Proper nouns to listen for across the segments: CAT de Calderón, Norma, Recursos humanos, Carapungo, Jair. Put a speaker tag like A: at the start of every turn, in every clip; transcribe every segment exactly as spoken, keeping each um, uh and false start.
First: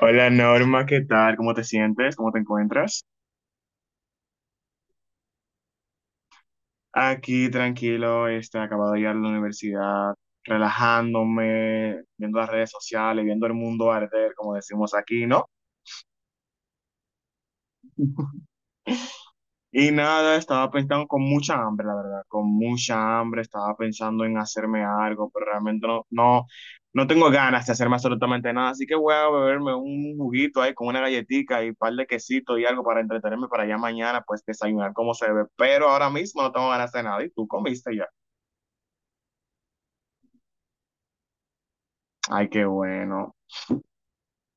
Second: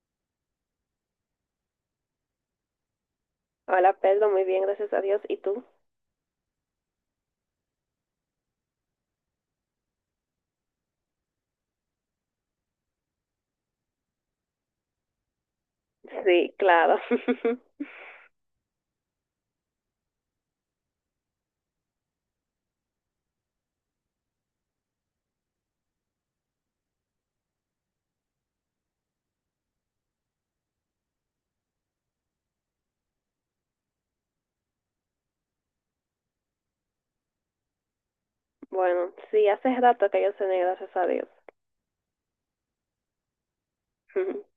A: Hola Norma, ¿qué tal? ¿Cómo te sientes? ¿Cómo te encuentras?
B: Hola Pedro, muy bien, gracias a Dios. ¿Y tú?
A: Aquí tranquilo, este, acabado de ir a la universidad, relajándome, viendo las redes sociales, viendo el mundo arder, como decimos aquí, ¿no?
B: Sí, claro.
A: Y nada, estaba pensando con mucha hambre, la verdad, con mucha hambre, estaba pensando en hacerme algo, pero realmente no, no, no tengo ganas de hacerme absolutamente nada, así que voy a beberme un juguito ahí con una galletita y un par de quesitos y algo para entretenerme para ya mañana, pues desayunar como se debe, pero ahora mismo no tengo ganas de nada, ¿y tú comiste ya?
B: Bueno, sí, hace rato que yo cené, gracias a Dios.
A: Ay, qué bueno.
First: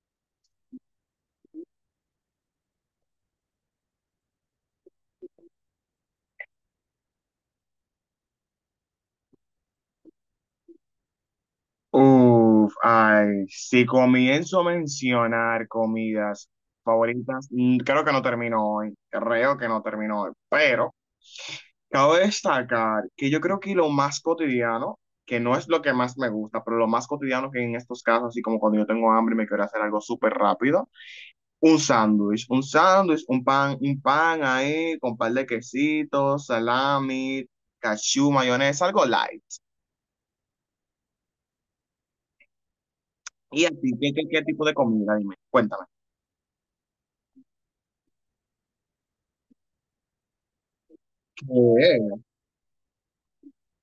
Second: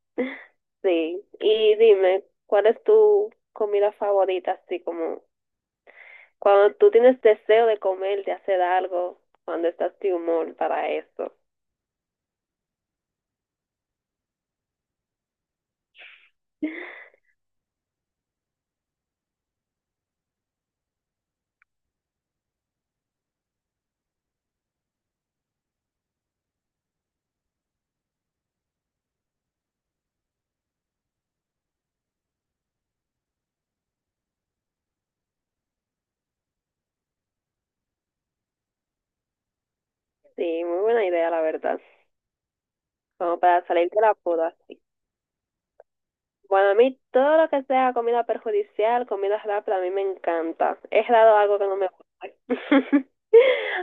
B: Sí, y dime, ¿cuál es tu comida favorita? Así como cuando tú tienes deseo de comer, de hacer algo, cuando estás de humor para eso.
A: Uf, ay, si comienzo a mencionar comidas favoritas, mm, creo que no termino hoy, creo que no termino hoy, pero... Cabe destacar que yo creo que lo más cotidiano, que no es lo que más me gusta, pero lo más cotidiano que en estos casos, así como cuando yo tengo hambre y me quiero hacer algo súper rápido, un sándwich, un sándwich, un pan, un pan ahí con un par de quesitos, salami, cachú, mayonesa, algo light.
B: Sí, muy buena idea, la verdad. Como
A: ¿Y
B: para
A: a
B: salir
A: ti
B: de
A: qué,
B: la
A: qué, qué
B: poda.
A: tipo de comida? Dime, cuéntame.
B: Bueno, a mí todo lo que sea comida perjudicial, comida rápida, a mí me encanta. Es raro algo que no me
A: ¿Qué?
B: gusta.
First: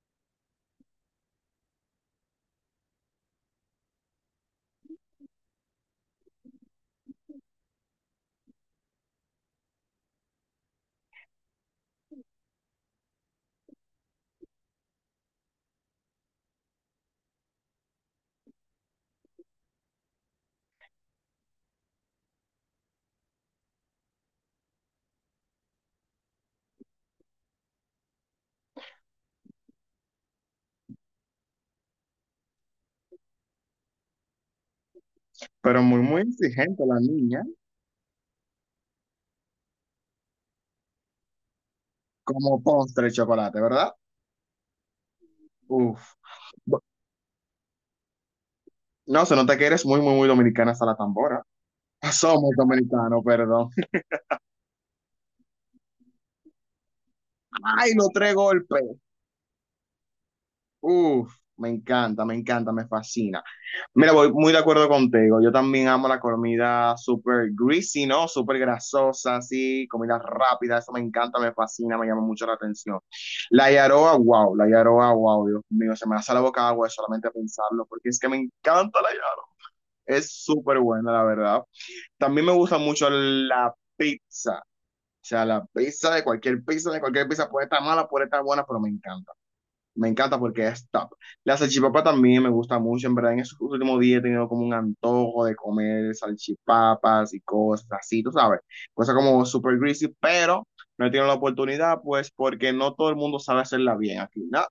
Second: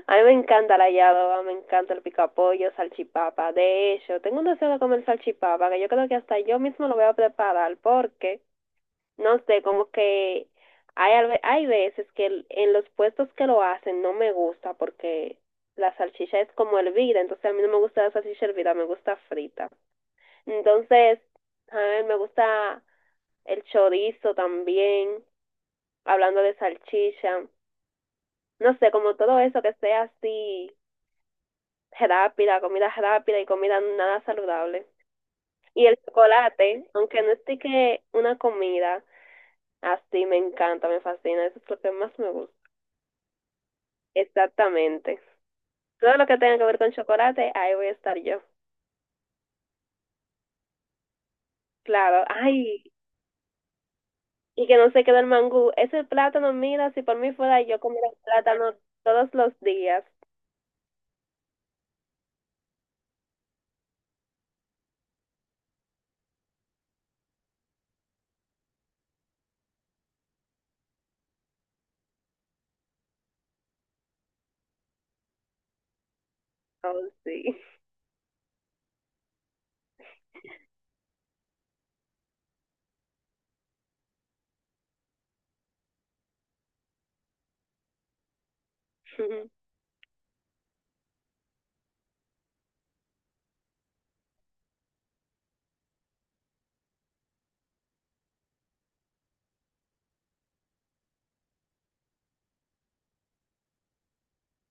B: A mí me encanta la yadoba, me encanta el picapollo, salchipapa. De hecho, tengo un deseo de comer salchipapa que yo creo que hasta yo mismo lo voy a preparar porque no sé, como que hay, alve- hay veces que el- en los puestos que lo hacen no me gusta porque la salchicha es como hervida, entonces a mí no me gusta la salchicha hervida, me gusta frita. Entonces, a mí me gusta el chorizo también, hablando de salchicha, no sé, como todo eso que sea así rápida, comida rápida y comida nada saludable.
A: Pero
B: Y el
A: muy, muy exigente
B: chocolate,
A: la
B: aunque no
A: niña,
B: esté que una comida, así me encanta, me fascina, eso es lo que más me gusta.
A: ¿como postre de chocolate, verdad?
B: Exactamente.
A: Uf.
B: Todo lo que tenga que ver con chocolate, ahí voy a estar yo.
A: No, se nota que eres muy, muy, muy dominicana hasta la tambora.
B: Claro,
A: Somos
B: ay,
A: dominicanos, perdón.
B: y que no se quede el mangú. Ese plátano, mira, si por mí fuera yo
A: Ay,
B: comiera
A: los tres
B: plátano
A: golpes.
B: todos los días.
A: Uf, me encanta, me encanta, me fascina. Mira, voy muy de acuerdo contigo. Yo también amo la comida súper greasy, ¿no? Súper grasosa, así, comida rápida. Eso me encanta, me fascina, me llama mucho la atención. La yaroa, wow, la yaroa, wow, Dios mío, se me hace la boca agua de
B: Oh,
A: solamente
B: sí.
A: pensarlo, porque es que me encanta la yaroa. Es súper buena, la verdad. También me gusta mucho la pizza. O sea, la pizza, de cualquier pizza, de cualquier pizza, puede estar mala, puede estar buena, pero me encanta. Me encanta porque es top. La salchipapa también me gusta mucho. En verdad, en esos últimos días he tenido como un antojo de comer salchipapas y cosas así, tú sabes. Cosas como super greasy, pero no he tenido la oportunidad, pues porque no todo el mundo sabe hacerla bien aquí, ¿no?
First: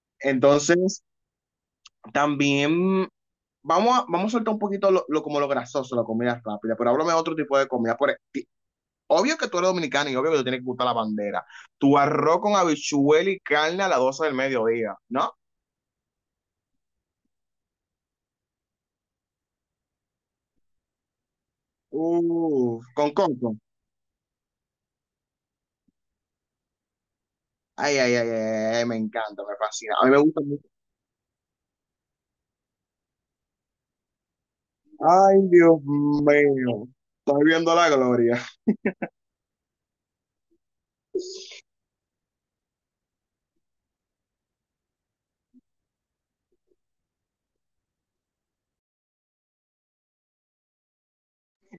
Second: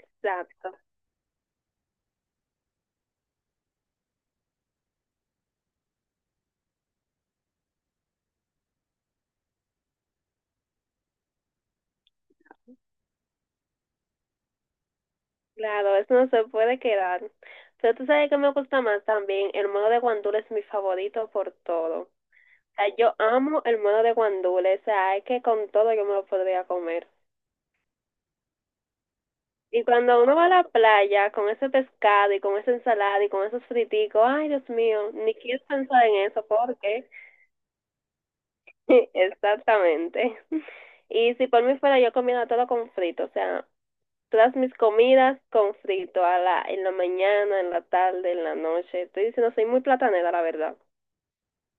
B: Exacto.
A: Entonces, también vamos a, vamos a soltar un poquito lo, lo- como lo grasoso, la comida rápida, pero háblame de otro tipo de comida. Por, obvio que tú eres dominicano y obvio que te tiene que gustar la bandera. Tu arroz con habichuela y carne a las doce del mediodía, ¿no?
B: Claro, eso no se puede quedar. Pero tú sabes que me gusta más también. El modo de guandula es mi favorito por todo. O
A: Uf,
B: sea,
A: con
B: yo
A: coco.
B: amo el modo de guandula. O sea, es que con todo yo me lo podría comer.
A: Ay, ay, ay, ay, ay, me encanta, me
B: Y
A: fascina. A mí me
B: cuando uno
A: gusta
B: va a la
A: mucho.
B: playa con ese pescado y con esa ensalada y con esos friticos, ay, Dios mío, ni
A: Ay,
B: quiero
A: Dios
B: pensar en eso
A: mío.
B: porque
A: Estoy viendo la gloria.
B: exactamente. Y si por mí fuera yo comiera todo con frito, o sea, todas mis comidas con frito a la, en la mañana, en la tarde, en la noche. Estoy diciendo, soy muy platanera, la verdad.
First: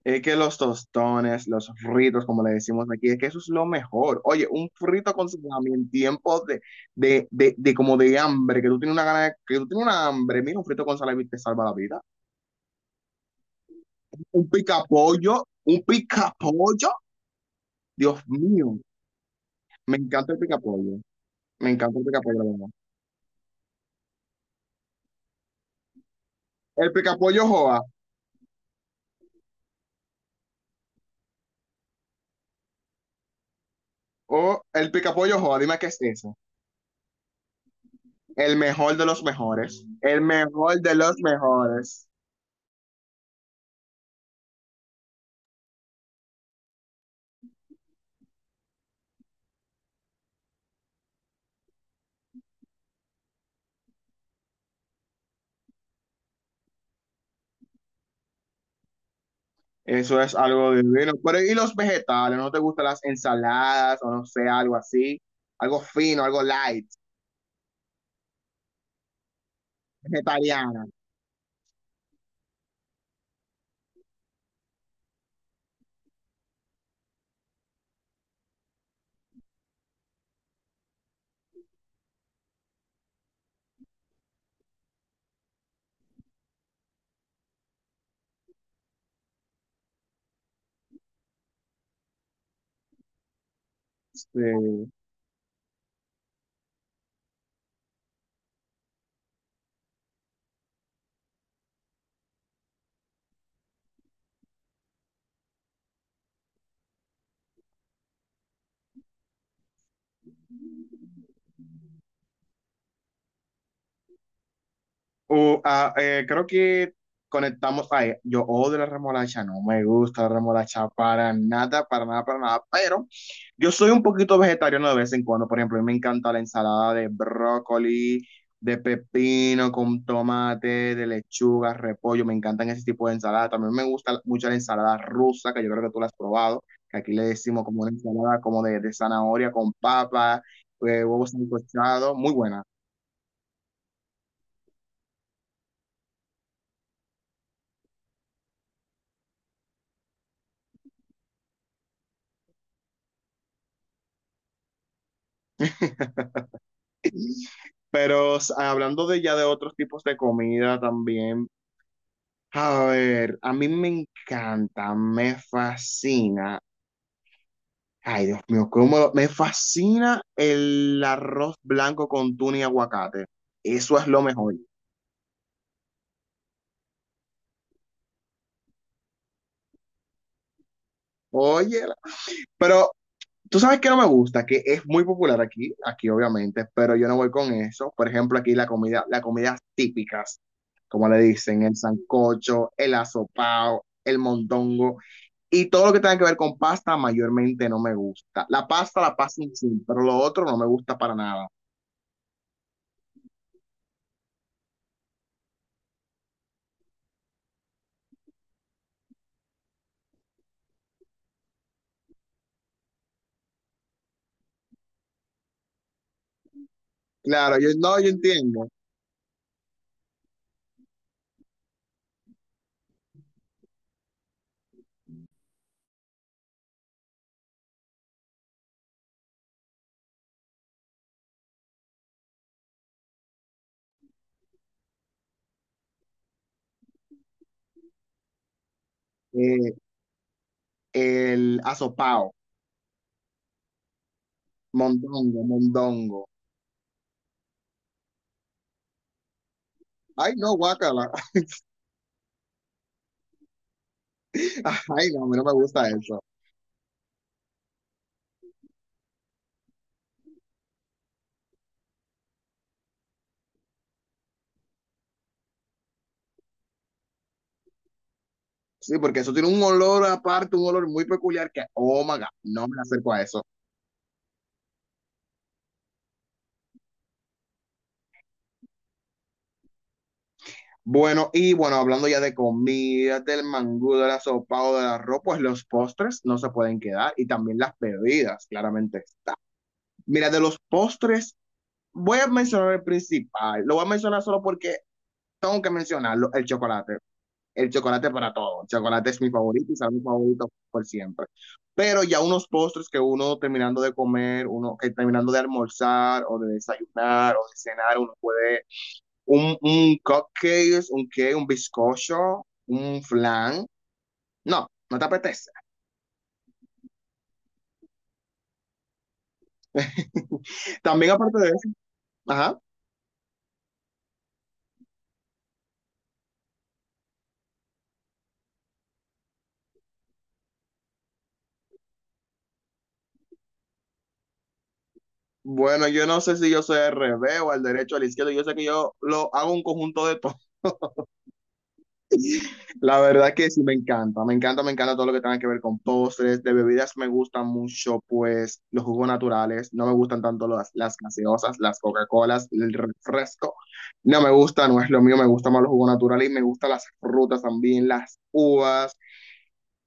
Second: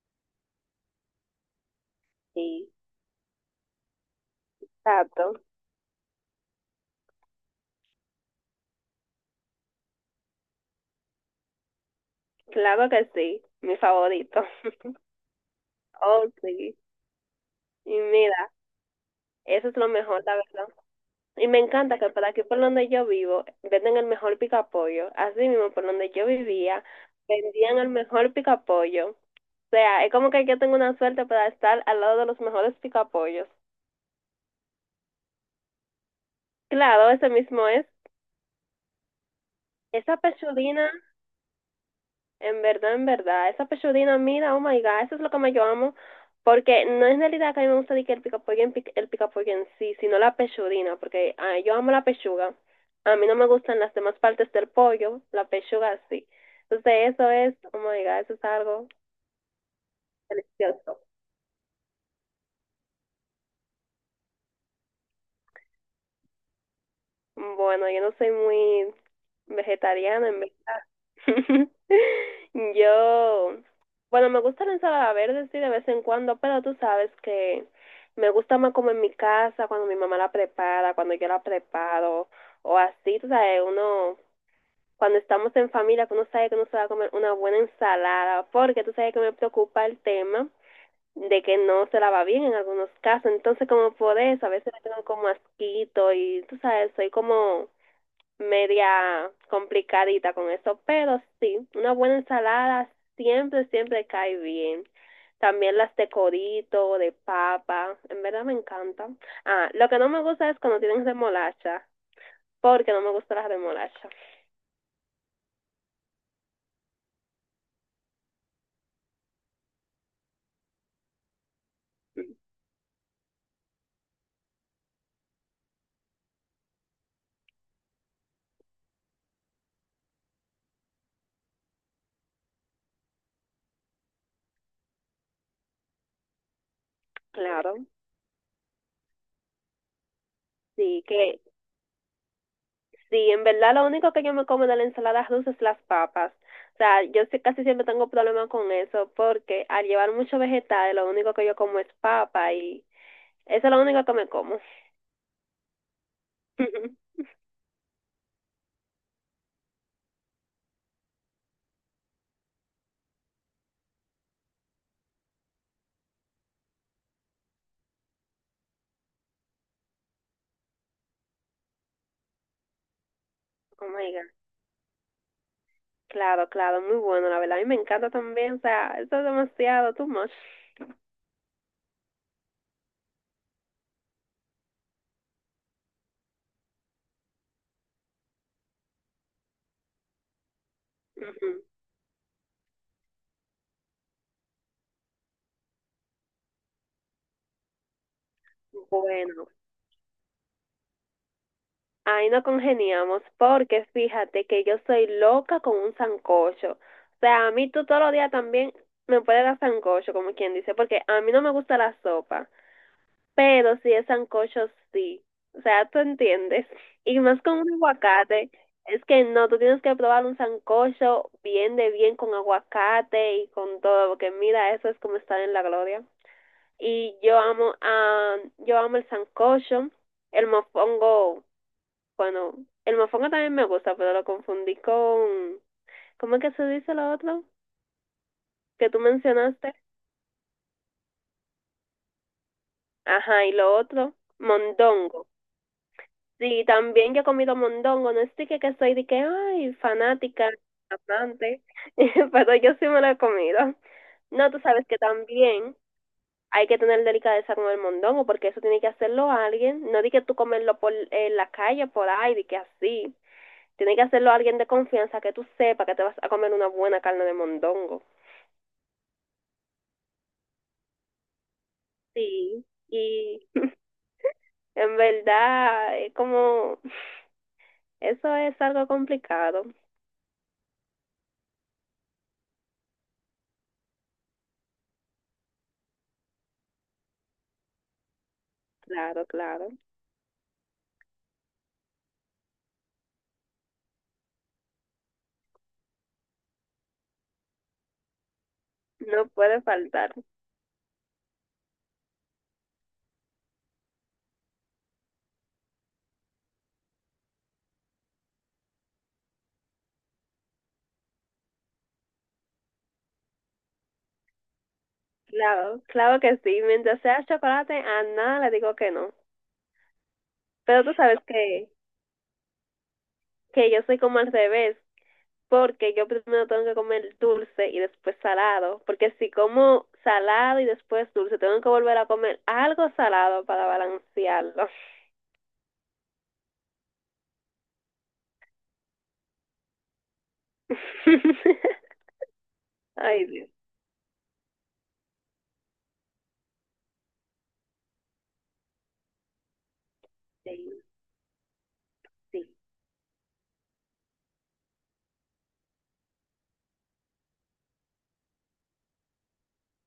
A: Es que los tostones, los fritos, como le
B: Sí,
A: decimos aquí, es que eso es lo mejor. Oye, un frito con
B: exacto.
A: salami en tiempos de, de, de, de como de hambre, que tú tienes una gana de- que tú tienes una hambre. Mira, un frito con salami te salva la vida.
B: Claro que sí, mi
A: Un
B: favorito.
A: picapollo, un
B: Oh, sí.
A: picapollo.
B: Y
A: Dios
B: mira,
A: mío,
B: eso es lo
A: me
B: mejor,
A: encanta
B: la
A: el
B: verdad.
A: picapollo.
B: Y me
A: Me encanta
B: encanta
A: el
B: que por
A: picapollo,
B: aquí,
A: la
B: por
A: verdad.
B: donde yo vivo, venden el mejor picapollo. Así mismo, por donde yo vivía,
A: El picapollo
B: vendían
A: Joa,
B: el mejor picapollo. O sea, es como que yo tengo una suerte para estar al lado de los mejores picapollos.
A: o el picapollo Joa, dime qué es eso.
B: Claro, ese mismo es.
A: El mejor de los mejores.
B: Esa
A: El mejor
B: pechudina.
A: de los mejores.
B: En verdad, en verdad, esa pechudina, mira, oh my god, eso es lo que me yo amo, porque no es en realidad que a mí me gusta de que el picapollo en, pic- el picapollo en sí, sino la pechudina, porque ah, yo amo la pechuga, a mí no me gustan las demás partes del pollo, la pechuga sí, entonces eso es, oh my god, eso es algo
A: Eso es algo
B: delicioso.
A: divino. Pero, ¿y los vegetales? ¿No te gustan las ensaladas o no sé, algo así? Algo fino, algo light,
B: Bueno, yo no soy muy vegetariana en
A: vegetariana.
B: verdad. Yo, bueno, me gusta la ensalada verde, sí, de vez en cuando, pero tú sabes que me gusta más como en mi casa, cuando mi mamá la prepara, cuando yo la preparo, o así, tú sabes, uno, cuando estamos en familia, que uno sabe que uno se va a comer una buena ensalada, porque tú sabes que me preocupa el tema de que no se la va bien en algunos casos, entonces como por eso, a veces le
A: Sí.
B: tengo como asquito y tú sabes, soy como media complicadita con eso, pero sí, una buena ensalada siempre, siempre cae bien. También las de corito, de papa, en verdad me encanta. Ah, lo que no me gusta es cuando tienen remolacha, porque no me gusta la remolacha.
A: Uh, ah, eh, creo que conectamos. Ay, yo odio la remolacha, no me gusta la remolacha para nada, para nada, para nada. Pero yo soy un poquito vegetariano de vez en cuando. Por ejemplo, a mí me encanta la ensalada de brócoli, de pepino con tomate, de lechuga, repollo. Me encantan ese tipo de ensalada. También me gusta mucho la ensalada rusa, que yo creo que tú la has probado. Que aquí le decimos como
B: Claro,
A: una ensalada como de, de zanahoria con papa,
B: sí,
A: eh, huevos
B: que
A: sancochados. Muy buena.
B: sí, en verdad lo único que yo me como de la ensalada rusa es las papas. O sea, yo sí- casi siempre tengo problemas con eso, porque al llevar mucho vegetal, lo único que yo como es papa y eso es lo único que me como.
A: Pero s- hablando de ya de otros tipos de comida también, a ver, a mí me encanta, me fascina. Ay, Dios mío, cómo lo- me fascina el arroz blanco con tuna y aguacate.
B: Oh
A: Eso es
B: my
A: lo
B: God.
A: mejor.
B: Claro, claro, muy bueno, la verdad. A mí me encanta también, o sea, eso es demasiado, too much.
A: Oye, la- pero tú sabes que no me gusta, que es muy popular aquí, aquí obviamente, pero yo no voy con eso. Por ejemplo, aquí la comida, las comidas típicas, como le
B: Ujú.
A: dicen, el sancocho, el asopao, el mondongo. Y todo lo que tenga que ver con pasta mayormente no me gusta. La pasta, la pasta
B: Bueno,
A: en sí, pero lo otro no me gusta para nada.
B: ahí no congeniamos, porque fíjate que yo soy loca con un sancocho. O sea, a mí tú todos los días también me puedes dar sancocho, como quien dice, porque a mí no me gusta la sopa, pero si es sancocho, sí. O sea, tú entiendes. Y más
A: Claro,
B: con
A: yo
B: un
A: no, yo
B: aguacate,
A: entiendo.
B: es que no, tú tienes que probar un sancocho bien de bien con aguacate y con todo, porque mira, eso es como estar en la gloria. Y yo amo, ah, yo amo el sancocho, el mofongo, bueno, el mofongo también me gusta, pero lo confundí con, ¿cómo es que se dice lo otro? Que tú
A: Eh,
B: mencionaste.
A: el asopao,
B: Ajá, y lo otro, mondongo.
A: mondongo, mondongo.
B: Sí, también yo he comido mondongo, no es de que, que soy de que, ay,
A: Ay,
B: fanática,
A: no, guácala.
B: amante, pero yo sí me lo he comido. No, tú sabes que
A: Ay, no, a mí no me
B: también
A: gusta eso.
B: hay que tener delicadeza con el mondongo, porque eso tiene que hacerlo alguien, no di que tú comerlo por en la calle, por ahí, de que así. Tiene que hacerlo alguien de confianza que tú sepas que te vas a comer una buena carne de mondongo.
A: Sí, porque eso tiene un olor aparte, un olor muy peculiar que, oh my God,
B: Sí,
A: no me acerco a eso.
B: y en verdad es como, eso es algo complicado,
A: Bueno, y bueno, hablando ya de comida, del mangú, del asopado, del arroz, pues los postres no se pueden quedar y también las bebidas, claramente.
B: claro, claro,
A: Mira, de los postres, voy a mencionar el principal. Lo voy a mencionar solo porque tengo que mencionarlo, el chocolate. El chocolate para todo. El chocolate es
B: no
A: mi
B: puede
A: favorito y será mi
B: faltar.
A: favorito por siempre. Pero ya unos postres que uno terminando de comer, uno que terminando de almorzar o de desayunar o de cenar, uno puede un, un cupcake, un qué, un bizcocho, un flan. No, no te apetece.
B: Claro, claro que sí. Mientras sea chocolate, a nada le digo que no. Pero tú
A: También
B: sabes
A: aparte de eso,
B: que,
A: ajá.
B: que yo soy como al revés, porque yo primero tengo que comer dulce y después salado, porque si como salado y después dulce, tengo que volver a comer algo salado para balancearlo.
A: Bueno, yo no sé si yo soy al revés o al derecho o al izquierdo. Yo sé que yo lo hago un conjunto de todo. La
B: Ay,
A: verdad que
B: Dios.
A: sí me encanta. Me encanta, me encanta todo lo que tenga que ver con postres. De bebidas me gustan mucho, pues, los jugos naturales. No me gustan tanto
B: Sí,
A: las, las gaseosas, las Coca-Colas,
B: sí.
A: el refresco. No me gusta, no es lo mío. Me gustan más los jugos naturales y me gustan las frutas también, las uvas,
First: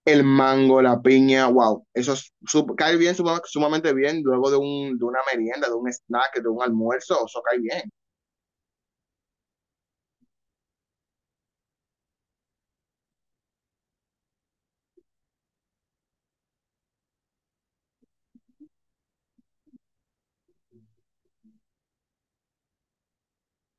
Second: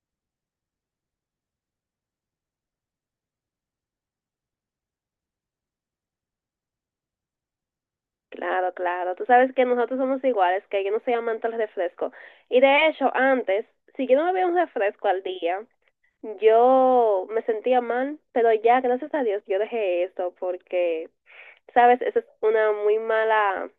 A: el mango, la piña, wow, eso es sup- cae bien, suma- sumamente bien, luego de, un, de una merienda, de un snack, de un almuerzo, eso cae bien.
B: Claro, claro. Tú sabes que nosotros somos iguales, que yo no soy amante del refresco. Y de hecho, antes, si yo no bebía un refresco al día, yo me sentía mal, pero ya, gracias a Dios, yo dejé eso porque, sabes, eso es una muy mala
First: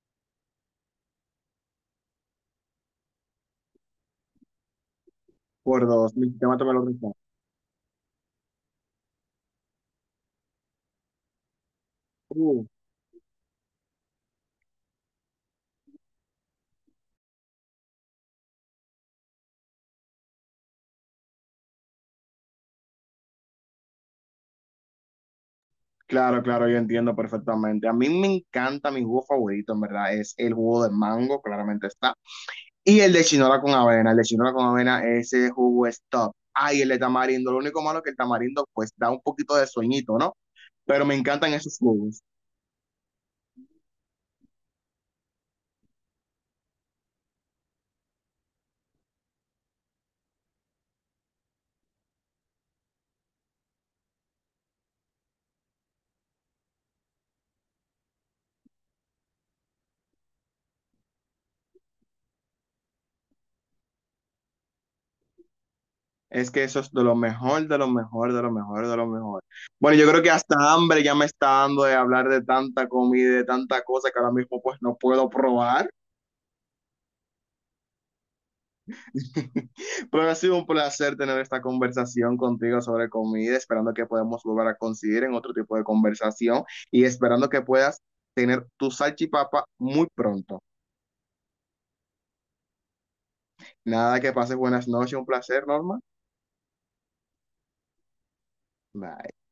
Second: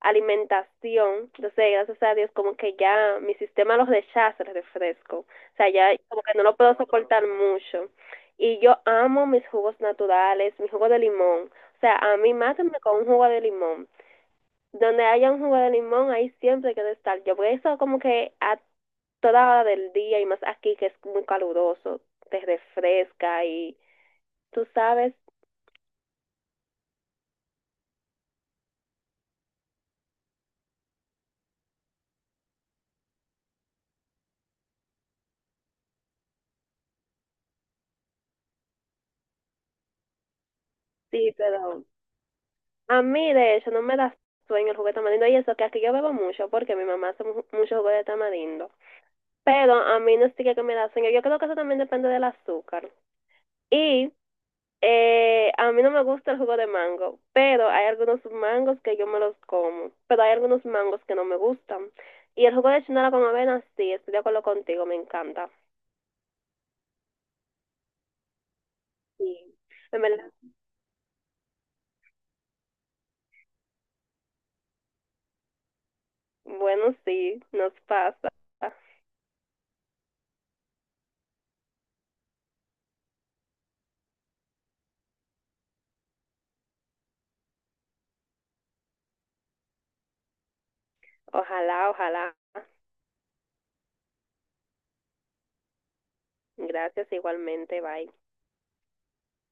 B: alimentación. Entonces, gracias a Dios, como que ya mi sistema los rechaza el refresco. O sea,
A: Por
B: ya
A: dos,
B: como
A: mi
B: que no
A: sistema
B: lo
A: te me
B: puedo
A: lo rechaza.
B: soportar mucho. Y yo amo mis jugos naturales, mi jugo de limón. O sea, a mí
A: Uh,
B: mátenme con un jugo de limón. Donde haya un jugo de limón, ahí siempre quiero estar. Yo por eso como que a toda hora del día y más aquí que es muy caluroso, te refresca y tú sabes,
A: claro, claro, yo entiendo perfectamente. A mí me encanta mi jugo favorito, en verdad, es el jugo de mango, claramente está. Y el de chinola con avena, el de chinola con avena, ese jugo es top. Ay, el de tamarindo, lo único malo es que el tamarindo pues da un poquito de sueñito, ¿no? Pero me
B: sí,
A: encantan esos
B: pero
A: jugos.
B: a mí de hecho no me da sueño el jugo de tamarindo y eso que aquí yo bebo mucho porque mi mamá hace mu- mucho jugo de tamarindo, pero a mí no sí que me da sueño, yo creo que eso también depende del azúcar y eh, a mí no me gusta el jugo de mango, pero hay algunos mangos que yo me los como, pero hay algunos mangos que no me gustan. Y el jugo de chinola con avena, sí, estoy de acuerdo contigo, me encanta.
A: Es que eso es de lo mejor, de lo mejor, de lo mejor, de lo mejor.
B: Sí,
A: Bueno,
B: en
A: yo creo que
B: verdad.
A: hasta hambre ya me está dando de hablar de tanta comida, de tanta cosa que ahora mismo pues no puedo probar.
B: Bueno, sí, nos pasa.
A: Pero ha sido un placer tener esta conversación contigo sobre comida, esperando que podamos volver a coincidir en otro tipo de conversación y esperando que puedas tener tu salchipapa muy pronto.
B: Ojalá, ojalá.
A: Nada, que pases buenas noches, un placer, Norma.
B: Gracias igualmente, bye.
A: Bye.